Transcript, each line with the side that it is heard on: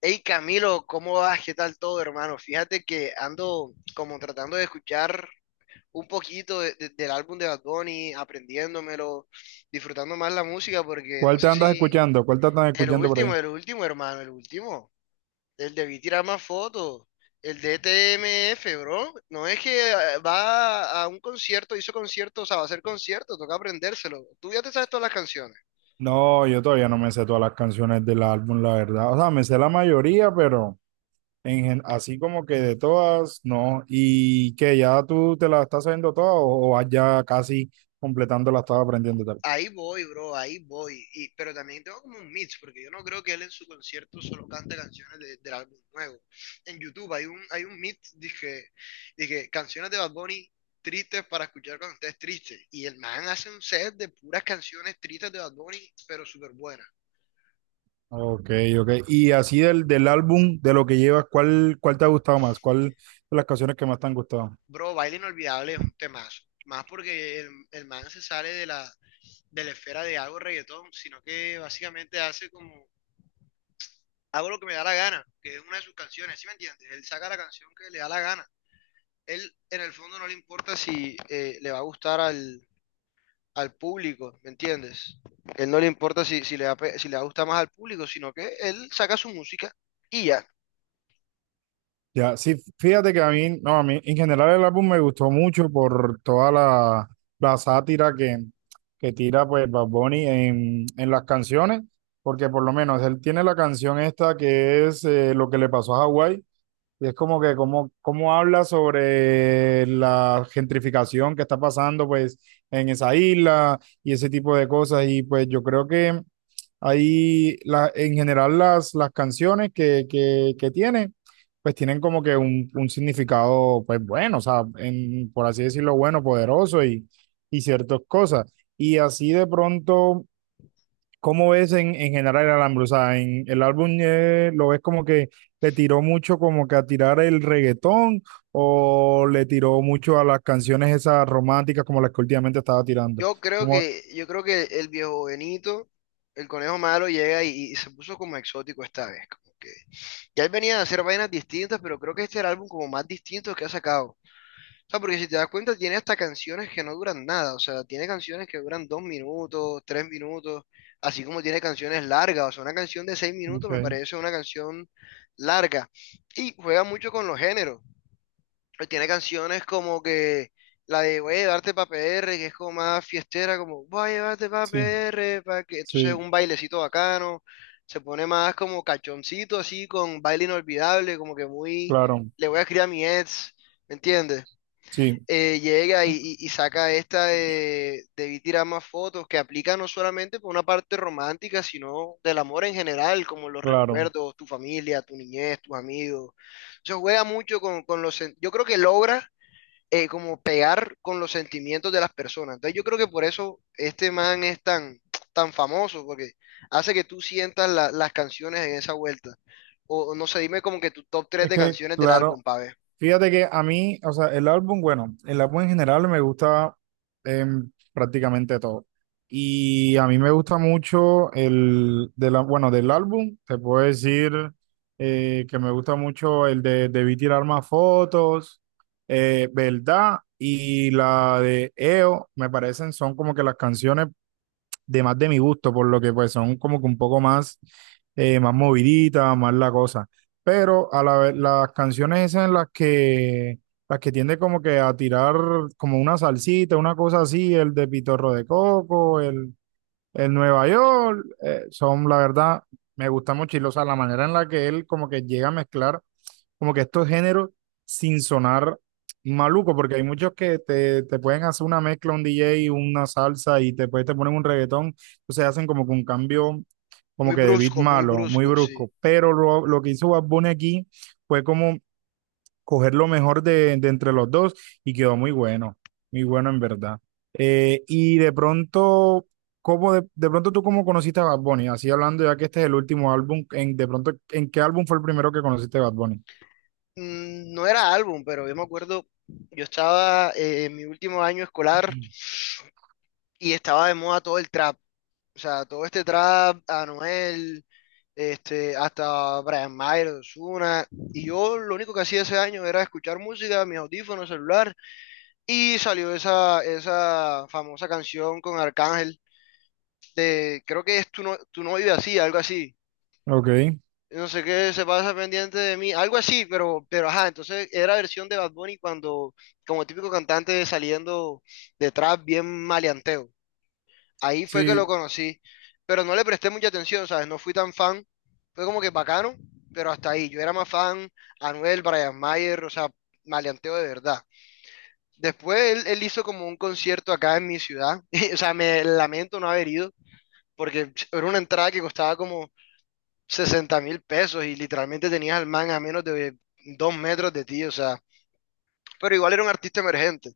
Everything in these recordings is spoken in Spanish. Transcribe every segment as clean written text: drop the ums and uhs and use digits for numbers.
left: Hey Camilo, ¿cómo vas? ¿Qué tal todo, hermano? Fíjate que ando como tratando de escuchar un poquito del álbum de Bad Bunny, aprendiéndomelo, disfrutando más la música, porque no
right: ¿Cuál te
left: sé
right: andas
left: si
right: escuchando? ¿Cuál te andas
left: el
right: escuchando por
left: último,
right: ahí?
left: el último, hermano, el último, el de Vi tirar más fotos, el de TMF, bro. No es que va a un concierto, hizo concierto, o sea, va a hacer concierto, toca aprendérselo. Tú ya te sabes todas las canciones.
right: No, yo todavía no me sé todas las canciones del álbum, la verdad. O sea, me sé la mayoría, pero así como que de todas, no. ¿Y que ya tú te las estás sabiendo todas o vas ya casi completando las estás aprendiendo y tal?
left: Ahí voy, bro, ahí voy. Pero también tengo como un mix, porque yo no creo que él en su concierto solo cante canciones de, del álbum nuevo. En YouTube hay un mix, dije, canciones de Bad Bunny tristes para escuchar cuando estés triste. Y el man hace un set de puras canciones tristes de Bad Bunny, pero súper buenas.
right: Ok, ok. Y así del álbum, de lo que llevas, ¿cuál te ha gustado más? ¿Cuál de las canciones que más te han gustado?
left: Bro, Baile Inolvidable es un temazo. Más porque el man se sale de la esfera de algo reggaetón, sino que básicamente hace como hago lo que me da la gana, que es una de sus canciones, ¿sí me entiendes? Él saca la canción que le da la gana. Él en el fondo no le importa si le va a gustar al, al público, ¿me entiendes? Él no le importa si, si le va, si le va a gustar más al público, sino que él saca su música y ya.
right: Ya, sí, fíjate que a mí, no, a mí en general el álbum me gustó mucho por toda la sátira que tira pues Bad Bunny en las canciones, porque por lo menos él tiene la canción esta que es Lo que le pasó a Hawái, y es como que como cómo habla sobre la gentrificación que está pasando pues en esa isla y ese tipo de cosas. Y pues yo creo que en general las canciones que tiene pues tienen como que un significado pues bueno, o sea, por así decirlo, bueno, poderoso y ciertas cosas. Y así de pronto, ¿cómo ves en general el álbum? O sea, en el álbum lo ves como que le tiró mucho como que a tirar el reggaetón o le tiró mucho a las canciones esas románticas como las que últimamente estaba tirando.
left: Yo creo
right: Como,
left: que, yo creo que el viejo Benito, el conejo malo, llega y se puso como exótico esta vez. Como que ya él venía a hacer vainas distintas, pero creo que este era el álbum como más distinto que ha sacado. O sea, porque si te das cuenta, tiene hasta canciones que no duran nada. O sea, tiene canciones que duran 2 minutos, 3 minutos, así como tiene canciones largas. O sea, una canción de 6 minutos me
right: ok,
left: parece una canción larga. Y juega mucho con los géneros. Tiene canciones como que la de Voy a llevarte pa' PR. Que es como más fiestera, como Voy a llevarte pa' P
right: sí,
left: R. pa' que... Entonces
right: sí,
left: un bailecito bacano. Se pone más como cachoncito, así, con baile inolvidable, como que muy...
right: claro,
left: Le voy a escribir a mi ex, ¿me entiendes?
right: sí,
left: Llega y, y saca esta de debí tirar más fotos, que aplica no solamente por una parte romántica, sino del amor en general, como los
right: claro.
left: recuerdos, tu familia, tu niñez, tus amigos. Se juega mucho con los... Yo creo que logra como pegar con los sentimientos de las personas. Entonces yo creo que por eso este man es tan, tan famoso, porque hace que tú sientas las canciones en esa vuelta. O no sé, dime como que tu top 3
right: Es
left: de
right: que,
left: canciones del álbum,
right: claro,
left: pa' ver.
right: fíjate que a mí, o sea, el álbum, bueno, el álbum en general me gusta prácticamente todo. Y a mí me gusta mucho el, de la, bueno, del álbum, te puedo decir que me gusta mucho el de Debí tirar más fotos, ¿verdad? Y la de EO, me parecen, son como que las canciones de más de mi gusto, por lo que pues son como que un poco más, más moviditas, más la cosa. Pero a la vez, las canciones esas en las que tiende como que a tirar como una salsita, una cosa así, el de Pitorro de Coco, el Nueva York, son la verdad, me gusta mucho y, o sea, la manera en la que él como que llega a mezclar como que estos géneros sin sonar maluco, porque hay muchos que te pueden hacer una mezcla, un DJ, una salsa y después te ponen un reggaetón, entonces hacen como que un cambio como que de beat
left: Muy
right: malo, muy
left: brusco, sí.
right: brusco, pero lo que hizo Bad Bunny aquí fue como coger lo mejor de entre los dos y quedó muy bueno, muy bueno en verdad. Y de pronto, ¿cómo de pronto tú cómo conociste a Bad Bunny? Así hablando ya que este es el último álbum, de pronto, ¿en qué álbum fue el primero que conociste a Bad Bunny?
left: No era álbum, pero yo me acuerdo, yo estaba en mi último año escolar y estaba de moda todo el trap. O sea, todo este trap, Anuel, este, hasta Brian Mayer, Ozuna. Y yo lo único que hacía ese año era escuchar música, mis audífonos, celular. Y salió esa famosa canción con Arcángel de, creo que es tú no vives así, algo así.
right: Ok.
left: No sé qué se pasa pendiente de mí, algo así, pero ajá, entonces era versión de Bad Bunny cuando, como típico cantante saliendo de trap bien maleanteo. Ahí fue que lo
right: Sí,
left: conocí, pero no le presté mucha atención, ¿sabes? No fui tan fan, fue como que bacano, pero hasta ahí. Yo era más fan Anuel, Brian Mayer, o sea, maleanteo de verdad. Después él hizo como un concierto acá en mi ciudad, o sea, me lamento no haber ido, porque era una entrada que costaba como 60.000 pesos y literalmente tenías al man a menos de 2 metros de ti, o sea, pero igual era un artista emergente.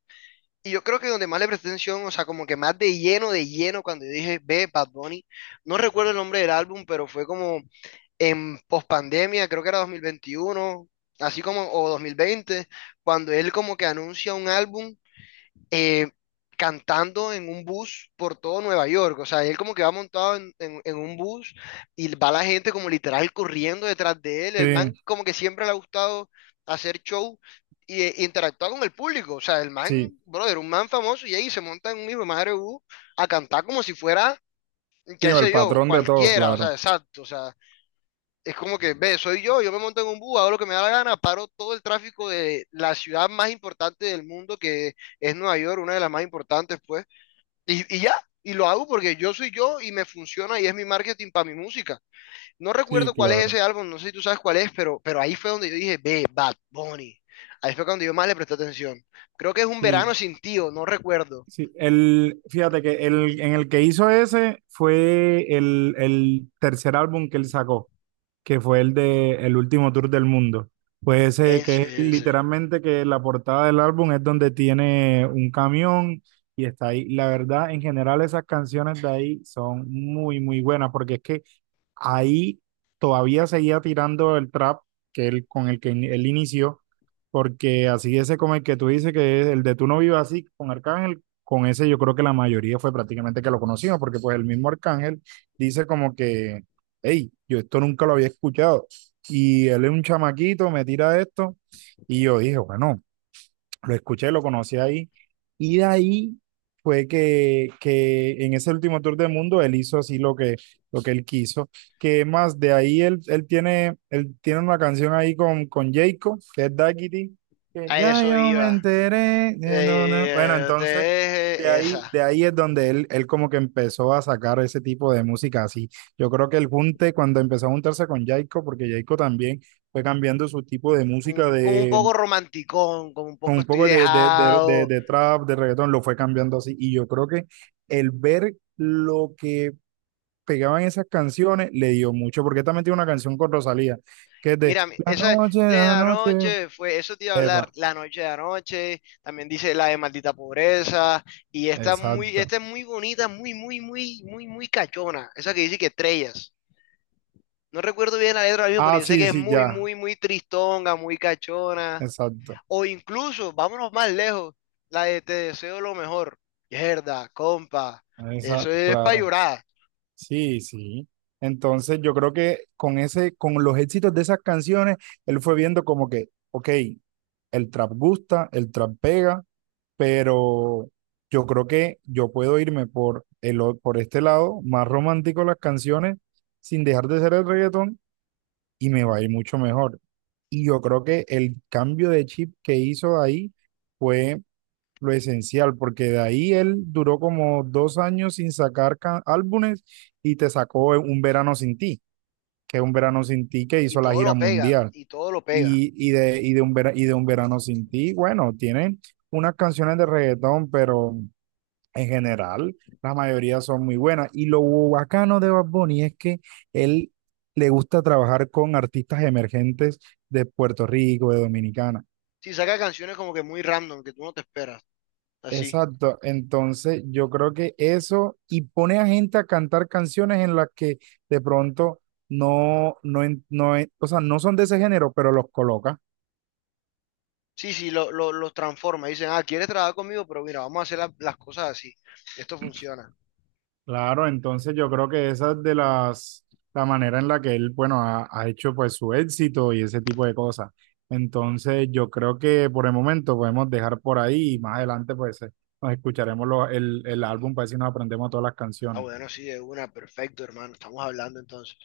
left: Y yo creo que donde más le presté atención, o sea, como que más de lleno, cuando yo dije, ve, Bad Bunny, no recuerdo el nombre del álbum, pero fue como en pospandemia, creo que era 2021 así como, o 2020 cuando él como que anuncia un álbum eh, cantando en un bus por todo Nueva York. O sea, él como que va montado en un bus y va la gente como literal corriendo detrás de él.
right: sí,
left: El man como que siempre le ha gustado hacer show y interactuar con el público. O sea, el
right: sí,
left: man, brother, un man famoso y ahí se monta en un hijo de madre bus a cantar como si fuera,
right: sí,
left: qué
right: o el
left: sé yo,
right: patrón de todo,
left: cualquiera. O
right: claro.
left: sea, exacto. O sea, es como que, ve, soy yo, yo me monto en un bus, hago lo que me da la gana, paro todo el tráfico de la ciudad más importante del mundo, que es Nueva York, una de las más importantes, pues, y ya, y lo hago porque yo soy yo y me funciona y es mi marketing para mi música. No
right: Sí,
left: recuerdo cuál es
right: claro.
left: ese álbum, no sé si tú sabes cuál es, pero ahí fue donde yo dije, ve, Bad Bunny. Ahí fue cuando yo más le presté atención. Creo que es un
right: Sí,
left: verano sin tío, no recuerdo.
right: sí. Fíjate que en el que hizo ese fue el tercer álbum que él sacó, que fue el de El último tour del mundo. Pues ese
left: Ese,
right: que es
left: ese.
right: literalmente que la portada del álbum es donde tiene un camión y está ahí. La verdad, en general esas canciones de ahí son muy, muy buenas porque es que ahí todavía seguía tirando el trap con el que él inició, porque así ese como el que tú dices que es el de Tú no vivas así con Arcángel, con ese yo creo que la mayoría fue prácticamente que lo conocimos porque pues el mismo Arcángel dice como que hey, yo esto nunca lo había escuchado. Y él es un chamaquito, me tira esto. Y yo dije, bueno, lo escuché, lo conocí ahí. Y de ahí fue que en ese último tour del mundo él hizo así lo que él quiso. Que más de ahí él tiene una canción ahí con Jayco, que es Daquiti, que
left: A
right: ya
left: eso
right: yo me
left: iba.
right: enteré de no, no. Bueno, entonces
left: Esa.
right: de ahí es donde él como que empezó a sacar ese tipo de música así. Yo creo que el junte, cuando empezó a juntarse con Jayco, porque Jayco también fue cambiando su tipo de música
left: Como, como un
right: de
left: poco romanticón, como un
right: con
left: poco
right: un
left: estoy
right: poco de, de, de, de,
left: dejado.
right: de trap, de reggaetón, lo fue cambiando así. Y yo creo que el ver lo que pegaban esas canciones le dio mucho, porque también tiene una canción con Rosalía, que es de
left: Mira,
right: La
left: esa es
right: noche,
left: la de
right: la noche.
left: anoche, fue, eso te iba a hablar,
right: Epa,
left: la noche de anoche, también dice la de maldita pobreza, y esta muy,
right: exacto.
left: esta es muy bonita, muy, muy, muy, muy, muy cachona, esa que dice que estrellas. No recuerdo bien la letra ahora mismo, pero
right: Ah,
left: yo sé
right: sí,
left: que es
right: sí,
left: muy,
right: ya,
left: muy, muy tristonga, muy cachona.
right: exacto.
left: O incluso, vámonos más lejos, la de te deseo lo mejor. Mierda, compa,
right: Esa,
left: eso es para
right: claro.
left: llorar.
right: Sí, sí. Entonces yo creo que con ese, con los éxitos de esas canciones, él fue viendo como que, ok, el trap gusta, el trap pega, pero yo creo que yo puedo irme por, por este lado más romántico de las canciones sin dejar de ser el reggaetón y me va a ir mucho mejor. Y yo creo que el cambio de chip que hizo ahí fue lo esencial, porque de ahí él duró como 2 años sin sacar álbumes y te sacó Un Verano Sin Ti, que es Un Verano Sin Ti que
left: Y
right: hizo la
left: todo lo
right: gira
left: pega,
right: mundial.
left: y todo lo pega.
right: Y de Un Verano Sin Ti, bueno, tiene unas canciones de reggaetón, pero en general, la mayoría son muy buenas. Y lo bacano de Bad Bunny es que él le gusta trabajar con artistas emergentes de Puerto Rico, de Dominicana.
left: Sí, saca canciones como que muy random, que tú no te esperas, así.
right: Exacto. Entonces, yo creo que eso y pone a gente a cantar canciones en las que de pronto o sea, no son de ese género, pero los coloca.
left: Sí, sí, los transforma. Dicen, ah, ¿quieres trabajar conmigo? Pero mira, vamos a hacer las cosas así. Esto funciona.
right: Claro, entonces yo creo que esa es la manera en la que él, bueno, ha hecho pues su éxito y ese tipo de cosas. Entonces yo creo que por el momento podemos dejar por ahí y más adelante pues nos escucharemos el álbum para ver si nos aprendemos todas las
left: Ah,
right: canciones.
left: bueno, sí, de una, perfecto, hermano. Estamos hablando entonces.